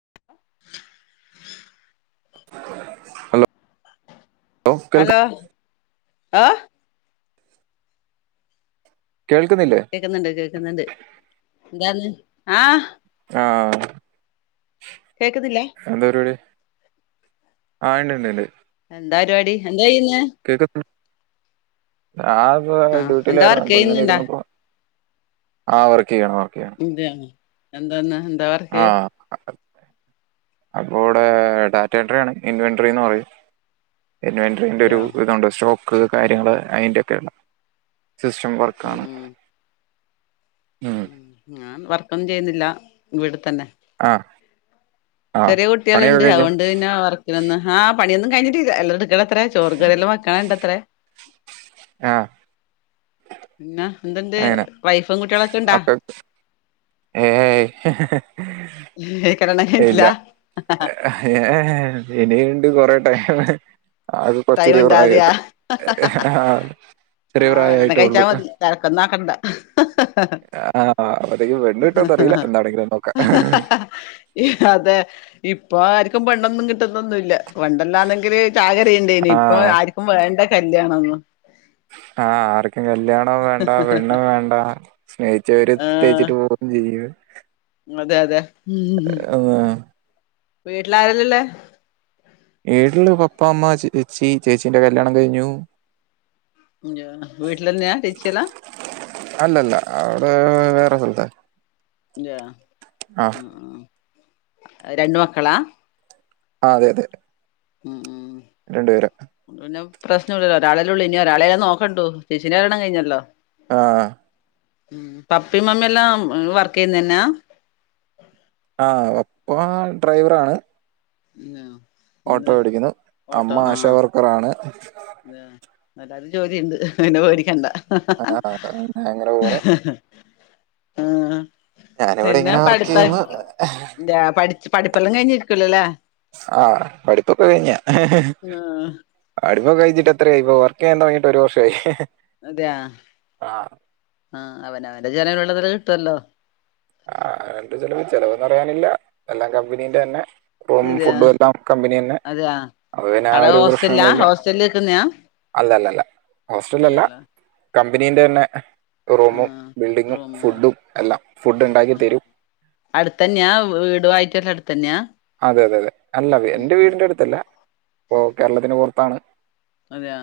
[inaudible] Hello hello ആഹ് കേൾക്കുന്നില്ലേ കേൾക്കുന്നുണ്ട് കേക്കുന്നുണ്ട് എന്താന്ന് ആഹ് ആഹ് കേൾക്ക്നില്ലേ അഎന്താ പരിപാടി ആഹ് ഉണ്ട് ഉണ്ട് ഉണ്ട് എന്താ പരിപാടി എന്താ ചെയ്യുന്നെ കേക്ക അത് ആഹ് എന്താ വർക്ക് ഡ്യൂട്ടിയിലായിരുന്ന ചെയ്യുന്നുണ്ടാ ഇങ്ങനെഇരുന്നപ്പോ ആ വർക്ക് ചെയ്യാണ് വർക്ക് ചെയ്യാണ് അതെ എന്തെന്നാ എന്താ വർക്ക് [inaudible] അപ്പോഇവിടെ ഡാറ്റ എൻട്രി ആണ് ഇൻവെൻട്രിന്ന് പറയും [unintelligible] ഒരു ഇതാ ഉം ഇതുണ്ട് സ്റ്റോക്ക് കാര്യങ്ങള് അതിന്റെക്കെയള്ള സിസ്റ്റം വർ ഉം ഉം ഉം ഞാൻ വർക്കൊന്നും ചെയ്യുന്നില്ല ഇവ്ടെ തന്നെ ആഹ് ചെറിയ കുട്ടികള് ഉണ്ട് അതൊകെണ്ട് പിന്നെ വർ ഇന്ന് ആ പണിയന്നും കഴിട്ടില്ല എല്ല എടുക്കത്ര ചോറുകയറി എല്ലാം വെക്കണത്രേ ആഹ് പിന്നെ എന്തണ്ട് അങ്ങനെ വൈഫും കുട്ടികള ഒക്കെ ഏയ് കല്യാണം ആട്ടില്ല ഇല്ല ഏ ഇനിയുണ്ട് കൊറെ ടൈം അത് ടൈം കൊചെറിയ ഉണ്ടാതെയാ പ്രായായിട്ട് ആ ചെറിയ പ്രായായിട്ടേ ഉള്ളു തിരക്കെന്ന് ആക്കണ്ട [inaudible] ആഹ് അപ്പത്തേക്ക് പെണ്ണ് കിട്ടോന്ന് അറിയില്ല എന്താണെങ്കിലും നോക്കാ അതെ ഇപ്പൊ ആർക്കും പെണ്ണൊന്നും കിട്ടുന്നൊന്നുമല്ല പണ്ടെല്ലാണെങ്കില് ചാകര ഇപ്പഉണ്ടേനി ആ ഇപ്പൊ ആർക്കും വേണ്ട കല്യാണോന്ന് ആഹ് ആർക്കും കല്യാണവും വേണ്ട പെണ്ണും വേണ്ട സ്നേഹിച്ചവര് ആഹ് തേച്ചിട്ട് പോ ജീവ അതെ അതെ ഉം ഉം. വീട്ടിലാരുല്ലല്ലേ വീട്ടില് പപ്പാ അമ്മ ചേച്ചി ചേച്ചീന്റെ കല്യാണം കഴിഞ്ഞു. വീട്ടിലന്ന്യാ ചേച്ചിയെല്ലാ അല്ലല്ല അവര് വേറെ സ്ഥലത്താ തേ ആ ആഹ് രണ്ട് മക്കളാ. ആഹ് അതെ അതെ ഉം ഉം രണ്ടു പേരാ പിന്നെ പ്രശ്നമില്ലല്ലോ ഒരാളല്ലേ ഉള്ളൂ ഇനി ഒരാളെല്ലാ നോക്കണ്ടു ചേച്ചിനെ കല്യാണം കഴിഞ്ഞല്ലോ ആഹ് ഉം പപ്പയും മമ്മില്ലാം വർക്ക് ചെയ്യുന്ന തന്നാ. ആ പപ്പാ ഡ്രൈവറാണ്. അതെയോ ഓട്ടോ ഓടിക്കുന്ന് അമ്മ ആശ വർക്കറാണ്. അതെ എല്ലാർക്കും ജോലിയുണ്ട് പിന്നെ പേടിക്കണ്ട ആ, അങ്ങനെ പോണു ആഹ് ഞാനിവിടെ പിന്നാ ഇങ്ങനെ വർക്ക് പഠിത്ത ചെയ്യുന്നു ഏ പഠി ജ്ജ് പഠിപ്പല്ലാം കഴിഞ്ഞിരിക്കല്ലല്ലേ. ആഹ പഠിപ്പൊക്കെ കഴിഞ്ഞാ. ആഹ് പഠിപ്പെക്കെ കഴിഞ്ഞിട്ട് എത്രയായി ഇപ്പൊ വർക്ക് ചെയ്യാൻ തുടങ്ങിയിട്ട് ഒരു വർഷആയി. അതെയാ ആ അവന് അവന്റെ ചെലവിനുള്ളത് കിട്ടൊല്ലോ? ആഹ് അതിന്റെ ചെലവ് ചെലവെ ന്ന് പറയാനില്ല എല്ലാം കമ്പനീന്റെന്നെ. റൂം അതെയാ ഫുഡും എല്ലാം കമ്പനിനെന്നെ അതെയാ അപ്പൊ പിന്നെ ആ അവിടെ ഒരു ഹോസ്റ്റലിലാ പ്രശ്നങ്ങളില്ല. ഹോസ്റ്റലിൽ നിക്കുന്നയാ അല്ലല്ലല്ല ഹോസ്റ്റലിലല്ല. അല്ലല്ല കമ്പനീൻ്റെന്നെ റൂമും ആഹ് ബിൽഡിങ്ങും റൂമ് ഫുഡും എല്ലാം ഫുഡ് ഉണ്ടാക്കി തരും. അടുത്തന്നെയാ വീട് വായിട്ടെ ക്ക അടുത്തന്നെയാ. അതെ അതെ അതെ അല്ല എന്റെ വീടിന്റെ അടുത്തല്ല ഇ കേരളത്തിന് പൊറത്താണ്. അതെയൊ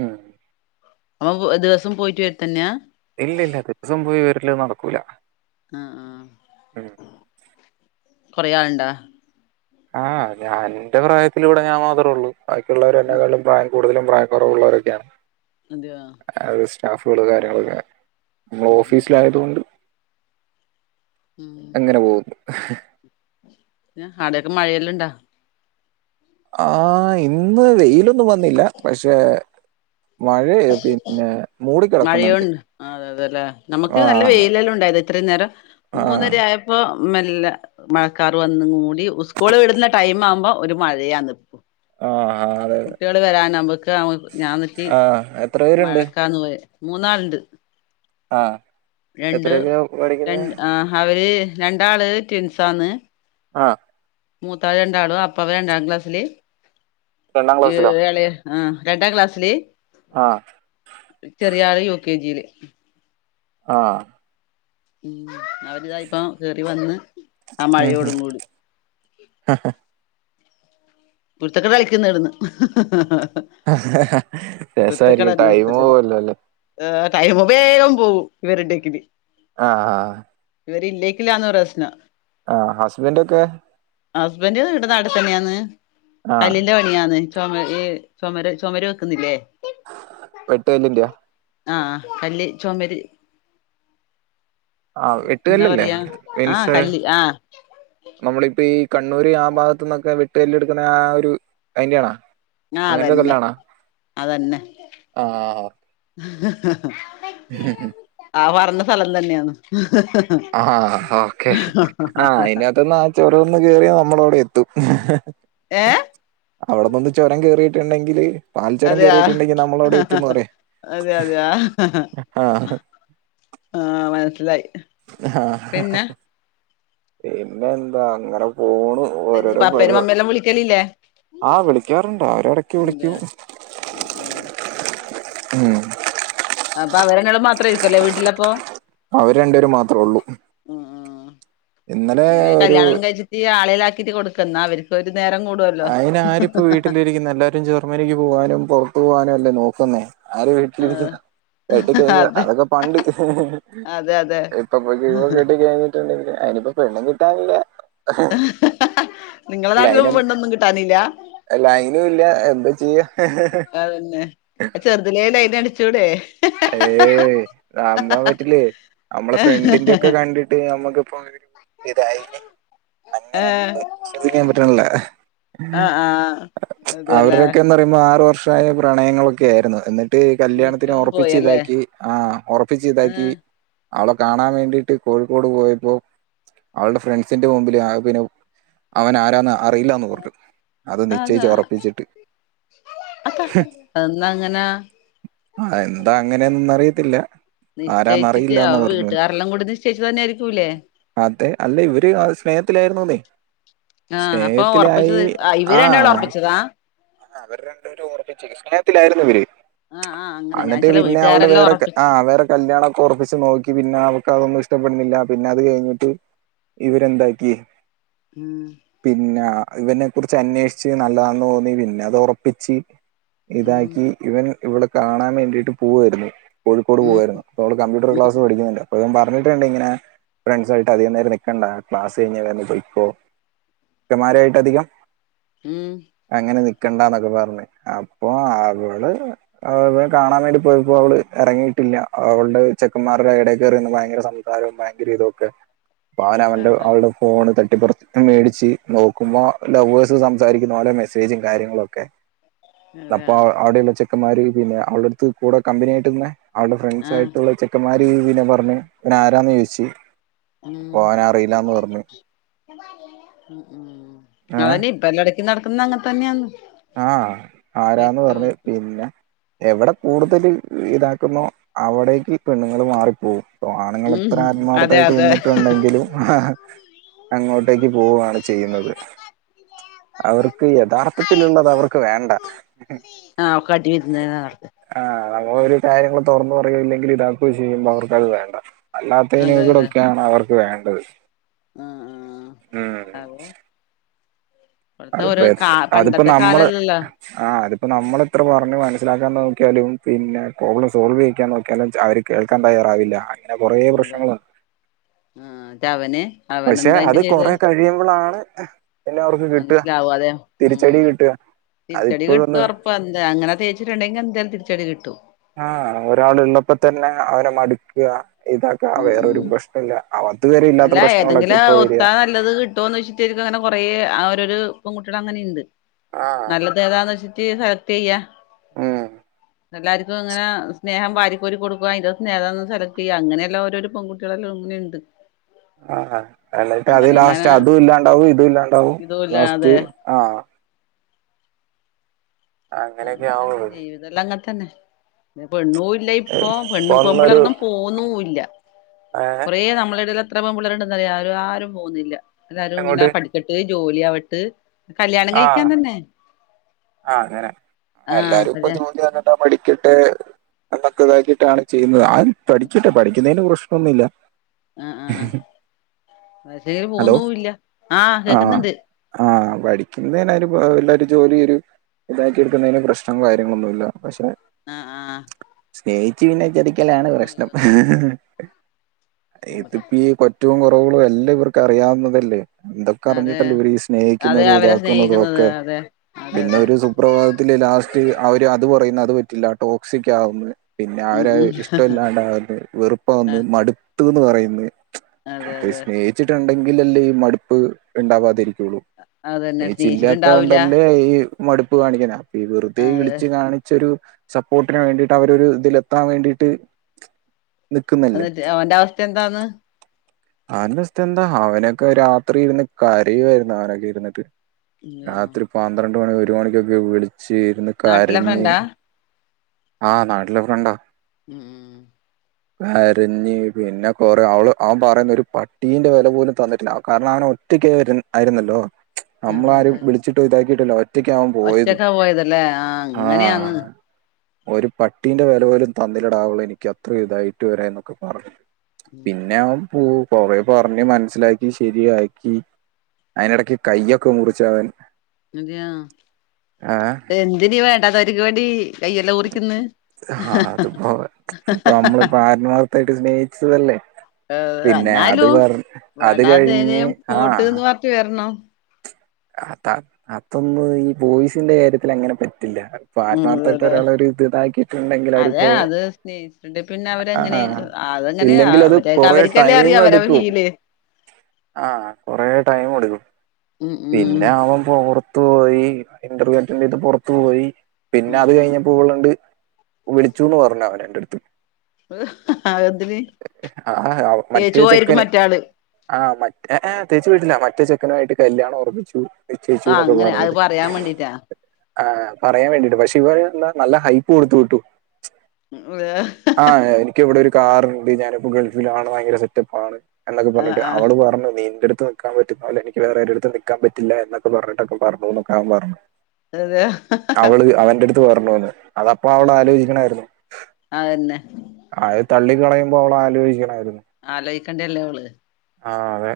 ഉം അ ദിവസം പോയിട്ട് വരത്തന്നെയാ ഇല്ല ഇല്ല ദിവസം പോയി വരല് നടക്കൂല. ആഹ് ആഹ് ഉം. കൊറേ ആൾണ്ടാ ആഹ് ഞാൻന്റെ പ്രായത്തില ഇവിടെ ഞാൻ മാത്രേ ഉള്ളൂ ബാക്കിയുള്ളവർ എന്നേക്കാലും പ്രായം കൂടുതലും പ്രായ കുറവുള്ളവരൊക്കെയാണ്. അതയൊ അത് സ്റ്റാഫുകൾ കാര്യങ്ങളൊക്കെ നമ്മൾ ഉം ഉം ഓഫീസിലായതുകൊണ്ട് ഉം അങ്ങനെ പോകുന്നു. പിന്നാ ആടൊക്കെ മഴയെല്ലാം ഉണ്ടാ ആ ഇന്ന് വെയിലൊന്നും വന്നില്ല പക്ഷെ മഴ പിന്നെ മൂടിക്കിടക്കുന്നുണ്ട് മഴയുണ്ട് അത അതെല്ലേ നമുക്ക് ആ നല്ല വെയിലെല്ലാം ഉണ്ടായത്. ഇത്രയും നേരം ആ മൂന്നരആയ പ്പൊ മെല്ലെ മഴക്കാർ വന്നങ്ങ് മൂടി സ്കൂള് വിടുന്ന ടൈം ആകുമ്പൊ ഒരു മഴയാണ് ഇപ്പൊ ആഹാ അതെ അതെ. കുട്ടികള് വരാൻ നമ്മുക്ക് ഞാന്നിട്ടി ആ എത്ര പേരുണ്ട് മഴക്കാന്ന് പോയെ മൂന്നാളുണ്ട്. ആഹ് രണ്ട് എത്രയൊക്കെയാ പഠിക്കുന്നെ രണ്ട് ആഹ് അവര് രണ്ടാള് ട്വിൻസാന്ന്. ആഹ് മൂത്താള് രണ്ടാളും അപ്പവ് രണ്ടാം ക്ലാസ്സില് രണ്ടാം ഈ ക്ലാസ്സിലോ ഇള ആ രണ്ടാ ക്ലാസ്സില് ആഹ ചെറിയ ആള് യുകെജില് ആഹ അവര്താ ഇപ്പം കേറി വന്ന് ആ മഴയോടും കൂടി അഹ് കുരുത്തക്കേട് കളിക്കുന്ന് ഇവിട്ന്ന് രസായിരിക്കും ടൈം പോവല്ലോ ലെ ടൈമ് വേഗം പോവും ഇവരുണ്ടെങ്കില് ആഹ് ആഹ് ഇവരില്ലെങ്കിലാണ് പ്രശ്നം ആ ഹസ്ബന്റ് ഒക്കെ ഹസ്ബന്ഡ് ഇവ്ടെ നാട്ടി തന്നെയാണ് ആ കല്ലിന്റെ പണിയാണ് ചൊമര് ചൊമര് ചൊമര് വെക്കുന്നില്ലേ വെട്ട് കല്ലിന്റെയാ ആഹ് ആഹ് കല്ല് ചൊമര് ആ എന്നാ എട്ടുകല്ലല്ലേ പറയാ ആഹ് വിൻസ് കല്ല് ആഹ് നമ്മൾ ഇപ്പം ഈ കണ്ണൂര് ആ ഭാഗത്തു നിന്നൊക്കെ വെട്ടുകല്ല് എടുക്കുന്ന ആ ഒരു അയ്ന്റെ ആണോ ആഹ് അങ്ങൻത്തെ അതന്നെ കല്ലാണോ ആ ഇഹ് ഹ ഹ ഇഹ് ഹ ആ പർഞ്ഞ സ്ഥലം തന്നെയാണ് ആഹ് ഓക്കെ ആഹ് അയ്നകത്ത്ന്നാ ആ ചൊരൊന്ന് കേറിയ നമ്മടെ അവടെ എത്തും ഏ അവ്ടെ നിന്ന് ചൊരം കേറിയിട്ടുണ്ടെങ്കില് പാൽ ചുരം അതെയാ കേറിയിട്ടുണ്ടെങ്കി നമ്മൾ അവ്ടെ എത്തൂന്ന് പറയ് അതെ അതെ യാ ആഹ് മനസിലായി പിന്നെ എന്താ അങ്ങനെ പോണ് ഓരോരോ പപ്പേനും പരു മമ്മേല്ലാം വിളിക്കലില്ലേ ആ വിളിക്കാറുണ്ട് അവരിടക്ക് വിളിക്കും അഹ് ആഹ് ഉം അപ്പൊ അവര് ഇങ്ങളും മാത്രം ആയിരിക്കുവല്ലേ വീട്ടിലപ്പോ അവര് രണ്ടുപേര് മാത്രേ ഉള്ളൂ ഉം ഉം ഇന്നലെ ഒരു ഈ ആളിലാക്കിട്ട് കൊടുക്കുന്ന അവർക്ക് ഒരു നേരം കൂടു അയിന് ആരിപ്പോ വീട്ടിലിരിക്കുന്ന് എല്ലാരും ജർമ്മനിക്ക് പോകാനും പുറത്തു പോകാനും അല്ലേ നോക്കുന്നേ ആര് വീ ആഹ് [unintelligible] വെട്ടി കഴിഞ്ഞ് അതെ അതൊക്കെ പണ്ട് ഇപ്പം അതെ അതെ [unintelligible] കെട്ടി കഴിഞ്ഞിട്ടുണ്ടക്കിൽ അയിനിപ്പം പെണ്ണും കിട്ടാനില്ല [unintelligible] നിങ്ങളെ നാട്ടിലും ലൈനും പെണ്ണൊന്നും കിട്ടാനില്ല ലൈനും ഇല്ല എന്താ ചെയ്യാ അതന്നെ ചെറുതിലേ ലൈൻ അടിച്ചൂടേ ഏയ് നമ്പാൻ പറ്റില്ലേ നമ്മളെ ഫ്രണ്ടിന്റെ ഒക്കെ കണ്ടിട്ട് നമ്മക്കിപ്പോ ഇതായിന് അങ്ങനെ ഏഹ് വിശ്വവസിക്കാൻ പറ്റണില്ല ആഹ് ആഹ് അതെല്ലേ അവരുടൊക്കെന്ന് പറ ആറ് വർഷായ പ്രണയങ്ങളൊക്കെ ആയിരുന്നു എന്നിട്ട് കല്ല്യാണത്തിന് എന്നിട്ടും ഉറ പ്പിച്ച് പോയല്ലേ ഇതാക്കി ആ ഉറപ്പിച്ച് ഇതാക്കി ഏഹ് അവളെ കാണാൻ വേണ്ടിയിട്ട് കോഴിക്കോട് പോയപ്പോ അവളുടെ ഫ്രണ്ട്സിന്റെ മുമ്പിൽ [unintelligible] അവൻ ആരാന്ന അറിയില്ല്യാന്ന് പറഞ്ഞ് അത് നിശ്ചയിച്ച് ഉറപ്പിച്ചിട്ട് അതാ അതെ എന്താ അങ്ങനെ ആ! എന്താ അങ്ങനെയെന്നറിയത്തില്ല. നിശ്ചയിച്ചിട്ട് ആ വീട്ടുകാരെല്ലാം കൂടി നിശ്ചയിച്ചു തന്നെ ആയിരിക്കൂല്ലേ? അതെ! അല്ല ഇവര് സ്നേഹത്തിലായിരുന്നുന്നെ! ആഹ് അപ്പൊ സ്നേഹത്തിലായി ഉറപ്പിച്ചത് ഇവര് രണ്ടാളും ആഹ്! ഉറപ്പിച്ചതാ അവര് രണ്ടുപേരും ഉറപ്പിച്ചു സ്നേഹത്തിലായിരുന്നു ഇവര്. ആഹ് ആഹ് അങ്ങനെ ഞാൻ എന്നിട്ട് ചില പിന്നെ അവള് വീട്ടുകാരെല്ലാം വേറെ ആ ഉറപ്പിച്ച് വേറെ! കല്യാണം ഒക്കെ ഉറപ്പിച്ച് നോക്കി പിന്നെ അവക്ക് അതൊന്നും ഇഷ്ടപ്പെടുന്നില്ല. പിന്നെ അത് കഴിഞ്ഞിട്ട്! ഇവരെന്താക്കി. ഉം. പിന്നെ ഇവനെ കുറിച്ച് അന്വേഷിച്ച് നല്ലതാന്ന് തോന്നി പിന്നെ അത് ഒറപ്പിച്ച്. ഉം ഇതാക്കി ഇവൻ ഇവളെ കാണാൻ വേണ്ടിയിട്ട് പോവായിരുന്നു. കോഴിക്കോട് ഉം പോവായിരുന്നു ഇപ്പോൾ അവള് കമ്പ്യൂട്ടർ ക്ലാസ് പഠിക്കുന്നില്ല. പറഞ്ഞിട്ടുണ്ട് ഇങ്ങനെ ഫ്രണ്ട്സായിട്ട് അധികം നേരം നിൽക്കണ്ട ക്ലാസ് കഴിഞ്ഞ് അന്നേരം പൊയ്ക്കൊ. പുരുഷൻമാരുമായിട്ട് അധികം! ഉം. അങ്ങനെ നിക്കണ്ടന്നൊക്കെ പറഞ്ഞ്. അപ്പൊ അവള്! കാണാൻ വേണ്ടി പോയപ്പോ അവള് ഇറങ്ങിയിട്ടില്ല. അവളുടെ ചെക്കന്മാരുടെ ഇടയിൽ കയറി നിന്ന് ഭയങ്കര സം സാരം ഭയങ്കര ഇതൊക്കെ പാന് അവന്റെ അതെ അവളുടെ! ഫോൺ തട്ടിപറിച്ച് മേടിച്ച് നോക്കുമ്പോ ലവേഴ്സ് സംസാരിക്കുന്നതു പോലെ മെസ്സേജ്! കാര്യങ്ങളൊക്കെ അപ്പ അതെ അവിടെയുള്ള ചെക്കന്മാര് പിന്നെ അവള്! കൂടെ കമ്പിനിയായിട്ടു നിന്ന അവളടെ ഫ്രണ്ട്സ് ആഹ് ആയിട്ടുള്ള ചെക്കന്മാരിനെ പറഞ്ഞു ഇവനാരാന്നു ചോദിച്ചു. ഉ അപ്പൊ അവൻ അറിയില്ലാന്ന് പറഞ്ഞു ഉം! ഏഹ് അതന്നെ ഇപ്പ എല്ലാടെ! ഈ നടക്കുന്ന അങ്ങനെ തന്നെയാന്ന്! ആഹ്! ആരാന്ന് പറഞ്ഞ് പിന്നെ എവിടെ കൂടുതൽ ഇതാക്കുന്നോ! അവിടേക്ക് ഈ പെണ്ണുങ്ങൾ മാറിപ്പോവും. അപ്പോ ആണുങ്ങൾ ഉം എത്ര അതെ ആത്മാർത്ഥായിട്ട് അതെ നിന്നിട്ടുണ്ടെങ്കിലും. ആഹ്! അങ്ങോട്ടേക്ക് പോവുയാണ് ചെയ്യുന്നത്. അവർക്ക് യഥാർത്ഥത്തിലുള്ളത് അവർക്ക് വേണ്ട. ആഹ് കാട്ടി വിരുന്ന് നടത്ത് ആഹ്! നമ്മൾ ഒരു കാര്യങ്ങളു തുറന്നു പറയുകയോ ഇല്ലെങ്കിൽ ഇതാക്കുകയോ ചെയ്യുമ്പോ അവർക്കത് വേണ്ട. അല്ലാത്ത അതെ അതെ ഇനകടൊക്കെയാണ് അവർക്ക് വേണ്ടത്. ആഹ് ഉം! ആഹ് അതെ ഇപ്പഴത്തെ അതിപ്പോ ഒരു കാ അതിപ്പോ പണ്ടത്തെ നമ്മള്! കാലല്ലല്ലോ ആഹ്! അതിപ്പോ നമ്മളെത്ര പറഞ്ഞു മനസ്സിലാക്കാൻ നോക്കിയാലും പിന്നെ പ്രോബ്ലം സോൾവ് ചെയ്ക്കാൻ നോക്കിയാലും അവർ! കേൾക്കാൻ തയ്യാറാവില്ല. അങ്ങനെ കുറെേ അതെ പ്രശ്നങ്ങളുണ്ട്. ആഹ്! അതവനെ! പക്ഷെ അത് കൊറെ കഴിയുമ്പോളാണ്! പിന്നെ അവർക്ക് കിട്ടുക മനസ്സിലാവാതെ തിരിച്ചടി കിട്ടുക അതിപ്പോഴൊന്ന്! ഇപ്പ എന്ത അങ്ങനെ തേച്ചിട്ടുണ്ടെങ്കി എന്തായാലുംതിച്ചടി കിട്ടും. ആഹ്! ഒരാളുള്ളപ്പോ തന്നെ അവനെ മടുക്കുക ഇതാക്കാ ഉം ഉം വേറൊരു പ്രശ്നം ഇല്ല. അത് വരെ ഇല്ലാത്ത അല്ല പ്രശ്നങ്ങളൊക്കെ ഏതെങ്കിലും ഇപ്പ വരിക! ഒത്താ നല്ലത് കിട്ടുമെന്ന് വെച്ചിട്ട് അങ്ങനെ കൊറെ ഓരോരു പെൺ കുട്ടികൾട്അങ്ങനെ ഉണ്ട് ആ നല്ല- തുഏതാന്ന് വച്ചിട്ട് സെലക്ട് ചെയ്യാ? ഉം! എല്ലാവർക്കും അങ്ങനെ സ്നേഹം വാരിക്കോരി കൊടുക്കുക ഇന്റെ സ്നേഹന്ന് സെലക്ട് ചെയ്യുക. അങ്ങനെയുള്ള ഓരോരോപൺകുട്ടി! [unintelligible] ആഹാ! എന്നിട്ട് അത് അങ്ങനെങ്ങനെ ലാസ്റ്റ് അതും ഇല്ലാണ്ടാവും ഇതും ഇല്ലാണ്ടാവും ലാസ്റ്റ് ഇതുല്ലാതെ ആഹ്- അങ്ങനെയൊക്കെ അങ്ങനെ തന്നെ ആവുള്ളൂ ജീവിതംല്ലാം അങ്ങനെ തന്നെ. പെണ്ണു! ഇല്ല ഇപ്പോ പെണ്ണ് ഇപ്പൊന്നൊരു പെമ്പിള്ളേരൊന്നും പോന്നും ഇല്ല. ഏ കുറേ നമ്മുടെയിടയില്. എത്ര പെൺപിള്ളേരുണ്ടെന്നറിയാമോ? ആരും ആരും പോകുന്നില്ല. എല്ലാരും ഇങ്ങനെ അങ്ങോട്ട് പഠിക്കട്ട് ജോലി ആവട്ട്! കല്യാണം കഴിക്കാൻ തന്നെ! ആഹ്! അങ്ങനാ. ആഹ് എല്ലാരും ഇപ്പൊ കല്യാ ജോലി എന്നിട്ടാ പഠിക്കട്ടെ എന്നൊക്കെ ഇതാക്കിട്ടാണ്! ചെയ്യുന്നത്. ആരും പഠിക്കട്ടെ. പഠിക്കുന്നേന് പ്രശ്നൊന്നുല്ല. ആഹ് ആഹ് പക്ഷെ അതിന് പോകുന്നുവില്ല ആഹ് കേക്കുന്നുണ്ട് ആഹ് പഠിക്കുന്നേന് അവര് എല്ലാരും ജോലി തരും ഇതാക്കി എടുക്കുന്നേന് പ്രശ്നങ്ങളും കാര്യങ്ങളും ഒന്നുമില്ല പക്ഷെ ആഹ് ആഹ് സ്നേഹിച്ചു പിന്നെ ചതിക്കലാണ് പ്രശ്നം. ഇതിപ്പി കൊ റ്റവും കുറവുകളും എല്ലാം ഇവർക്ക് അറിയാവുന്നതല്ലേ. ഇതൊക്കെ അതെ അറിഞ്ഞിട്ടല്ലേ ഇവര് ഈ അതെ സ്നേഹിക്കുന്നതും അവരെ ഇതാക്കുന്നതും സ്നേഹിക്കുന്നത് ഒക്കെ അതെ അതെ പിന്നെ അതെ ഒരു സു പ്രഭാതത്തില് ലാസ്റ്റ് അവര് അത് പറയുന്ന് അത് പറ്റില്ല ടോക്സിക് ആവുന്ന് പിന്നെ ഉം അവരത് ഉം ഇഷ്ടമല്ലാണ്ടാവ്ന്ന് വെറുപ്പാവ്ന്ന് മടുത്തൂന്ന് പറയുന്ന് അതെ ഇപ്പൊ ഈ അതെ സ്നേഹിച്ചിട്ടുണ്ടെങ്കിലല്ലേ ഈ മടുപ്പ് ഉണ്ടാവാതിരിക്കൊള്ളൂ അതന്നെ സ്നേഹിച്ചില്ലാത്ത സ്നേഹിച്ചിട്ടുണ്ടാവൂല കൊണ്ടല്ലേ ഈ മടുപ്പ് കാണിക്ക്ന്നെ അപ്പൊ ഈ വെറുതെ അതെ ഇളിച്ച് കാണിച്ചൊരു സപ്പോർ ട്ടിന് വേണ്ടിട്ട് അവര് ഒരു ഇതിലെത്താൻ വേണ്ടീട്ട് എന്നിട്ട് അവന്റെ അവസ്ഥ എന്താന്ന് അവന്റെ അസ്ഥ എന്താ അവനൊക്കെ രാത്രി ഇരുന്ന് കരയുവായിരുന്നു അവനൊക്കെ ഇരുന്നിട്ട് ഇല്ലയോ രാത്രി പന്ത്രണ്ട് മണി ഒരു മണിക്കൊക്കെ വിളിച്ച് ഇരുന്ന് നാട്ടിലെ കരഞ്ഞ് ഫ്രണ്ടാ ആഹ് നാട്ടിലെ ഫ്രണ്ടാ ഉഹും കരഞ്ഞ് പിന്നെ കൊറേ അവള് അവൻ പറയുന്നു ഒരു പട്ടീന്റെ വില പോലും തന്നിട്ടില്ല കാരണം അവന് ഒറ്റക്ക് ആയിര് ആയിരുന്നല്ലോ അതെ നമ്മളാരും അതെ വിളി ച്ചിട്ടും ഇതാക്കിയിട്ടുല്ലാ ഒറ്റക്കാ അവൻ പോയതും ഒറ്റക്കാ പോയതല്ലേ ആഹ് ആഹ് അങ്ങനെയാന്ന് ഒരു പട്ടീന്റെ വില പോലും തന്നില്ലടാവള് എനിക്ക് അത്രയും ഇതായിട്ട് വരെ എന്നൊക്കെ പറഞ്ഞു പിന്നെ അവൻ പോ പോവെ പറഞ്ഞ് മനസ്സിലാക്കി ശെരിയാക്കി അയിനെടക്ക് കയ്യൊക്കെ മുറിച്ചവൻ അതെയാ ആ എന്തിന് ഈ വേണ്ടാതോര്ക്ക് വേണ്ടി കൈയെല്ലാം മുറിക്കുന്ന് ആഹ് അത്പ്പവൻ നമ്മളിപ്പോ ആൽമാർത്തായിട്ട് സ്നേഹിച്ചതല്ലേ പിന്നെ അത് എന്നാലും പർ അത് കഴിഞ്ഞ് ആഹ് റ്റ് വര്ണോ അതാ അതൊന്നും ഈ ബോയ്സിന്റെ കാര്യത്തിൽ അങ്ങനെ പറ്റില്ല ഇപ്പൊ ഉം അതെ ആത്മാർത്ഥമായിട്ട് അതെ. ഒരാളെ ഒരു ഇത് ഇതാക്കിയിട്ടുണ്ടെങ്കിൽ അതാ അവരിപ്പോ അത് സ്നേഹിച്ചിട്ടുണ്ടെ പിന്നെ ആ അവരങ്ങനെ അതങ്ങനെയാ ഇല്ലെങ്കിൽ അത് അവര് കുറെ അവര്ക്കല്ലേ അറിയൂ അവരെ ഫീല് ആഹ് കൊറെ ടൈം എടുക്കും ഉം ഉം പിന്നെ അവൻ പുറത്തു പോയി ഇന്റർവ്യൂ അറ്റൻഡ് ചെയ്ത് പുറത്തു പോയി പിന്നെ ഉം അത് കഴിഞ്ഞപ്പോ ഇവള് ണ്ട് വിളിച്ചൂന്ന് പറഞ്ഞ് അവൻ എന്റെ ട്ത്ത് ആഹ് എന്തിന് ആഹ് അവ തേച്ചു മറ്റേ പോയിരിക്കും ചെക്കന് മറ്റാള് ആഹ് മറ്റ് എ ഏ തേച്ച് വിട്ടില്ല മറ്റേ ചെക്കനുവായിട്ട് കല്ല്യാണം ഒറപ്പിച്ചു ആഹ് നിശ്ചയിച്ചുന്നൊക്കെ അങ്ങനെ അത് പറഞ്ഞിട്ട് പറയാൻ വേണ്ടീട്ടാ ആഹ് പറയാൻ വേണ്ടീട്ട് പക്ഷെ ഇവൻ എന്താ നല്ല ഹൈപ്പ് കൊടുത്തു വിട്ടു ഉം അതെ ആഹ് എനിക്കിവിടെ ഒരു കാറ് ണ്ട്. ഞാനിപ്പോ ഗൾഫിലാണ് ഭയങ്കര സെറ്റപ്പാണ് എന്നൊക്കെ പറഞ്ഞിട്ട് ആഹ് അവള് പറഞ്ഞു നിന്റെ അട്ത്ത് നിക്കാൻ പറ്റുന്നോലെ എനിക്ക് വേറാര്ടെ അടുത്തും നി ക്കാൻ പറ്റില്ല എന്നൊക്കെ പറഞ്ഞിട്ടൊക്കെ പറഞ്ഞൂന്നൊക്കെ അവൻ പറഞ്ഞു അതെ ആഹ് അവള് അവന്റെ അടു ത്ത് പറഞ്ഞൂന്ന് അതപ്പൊ അവള് ആലോചിക്കണായിരുന്നു അതന്നെ അത് തള്ളിക്കളയുമ്പോ അവള് ആലോചിക്കണായിരുന്നു ആലോയിക്കണ്ട്യല്ലേ അവള് ആഹ് അതെ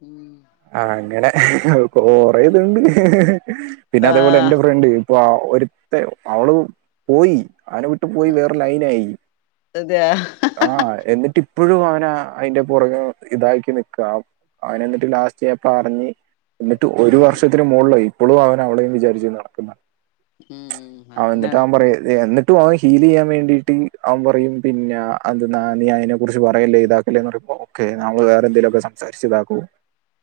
ഉം ആഹ് അങ്ങനെ കോറേ ഇതുണ്ട് പിന്നെ അതേപോലെ ആഹ് എന്റെ ഫ്രണ്ട് വാ ഒരുത്തെ അവളു പോയി അവനെ വിട് ട്ട് പോയി വേറെ ലൈനായി. അതെ ആഹ് എന്നിട്ടിപ്പഴും അവനാ അയ്ന്റെ പൊറകെ ഇതാക്കി നിക്കാ അവനെന്നിട്ട് ലാസ് ചെ പാർഞ്ഞ് എന്നിട്ട് ഒരു ഉം വർഷത്തിന് മോൾലായ് ഇപ്പളും അവനവളേം വിചാരിച്ച് നട്ക്ക്ന്ന. ഉം അവൻ അങ്ങനെ ന്നിട്ടവൻ പറയും എന്നി ട്ടു അവൻ ഹീലെയ്യാൻ വേണ്ടീട്ട് അവൻ പറയും പിന്നെ അന്ത്ന്നാ നീ അയ്നെക്കുറ്ച്ച് പറയല്ലേ ഇതാക്കല്ലേ എന്ന് പറ്ഞ്ഞ്പ്പൊ ക്കെ നമ്മള് വേറെന്തേലൊക്കെ സംസാരിച്ച്താക്കും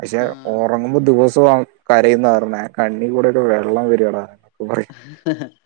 പക്ഷെ ആ ഒറങ്ങു ങ്ങു ദിവസോം അവൻ കരയുന്ന പർന്നെ കണ്ണീകൂടെക്കെ വെള്ളം വര്വെടാ അവൻ പറയാ.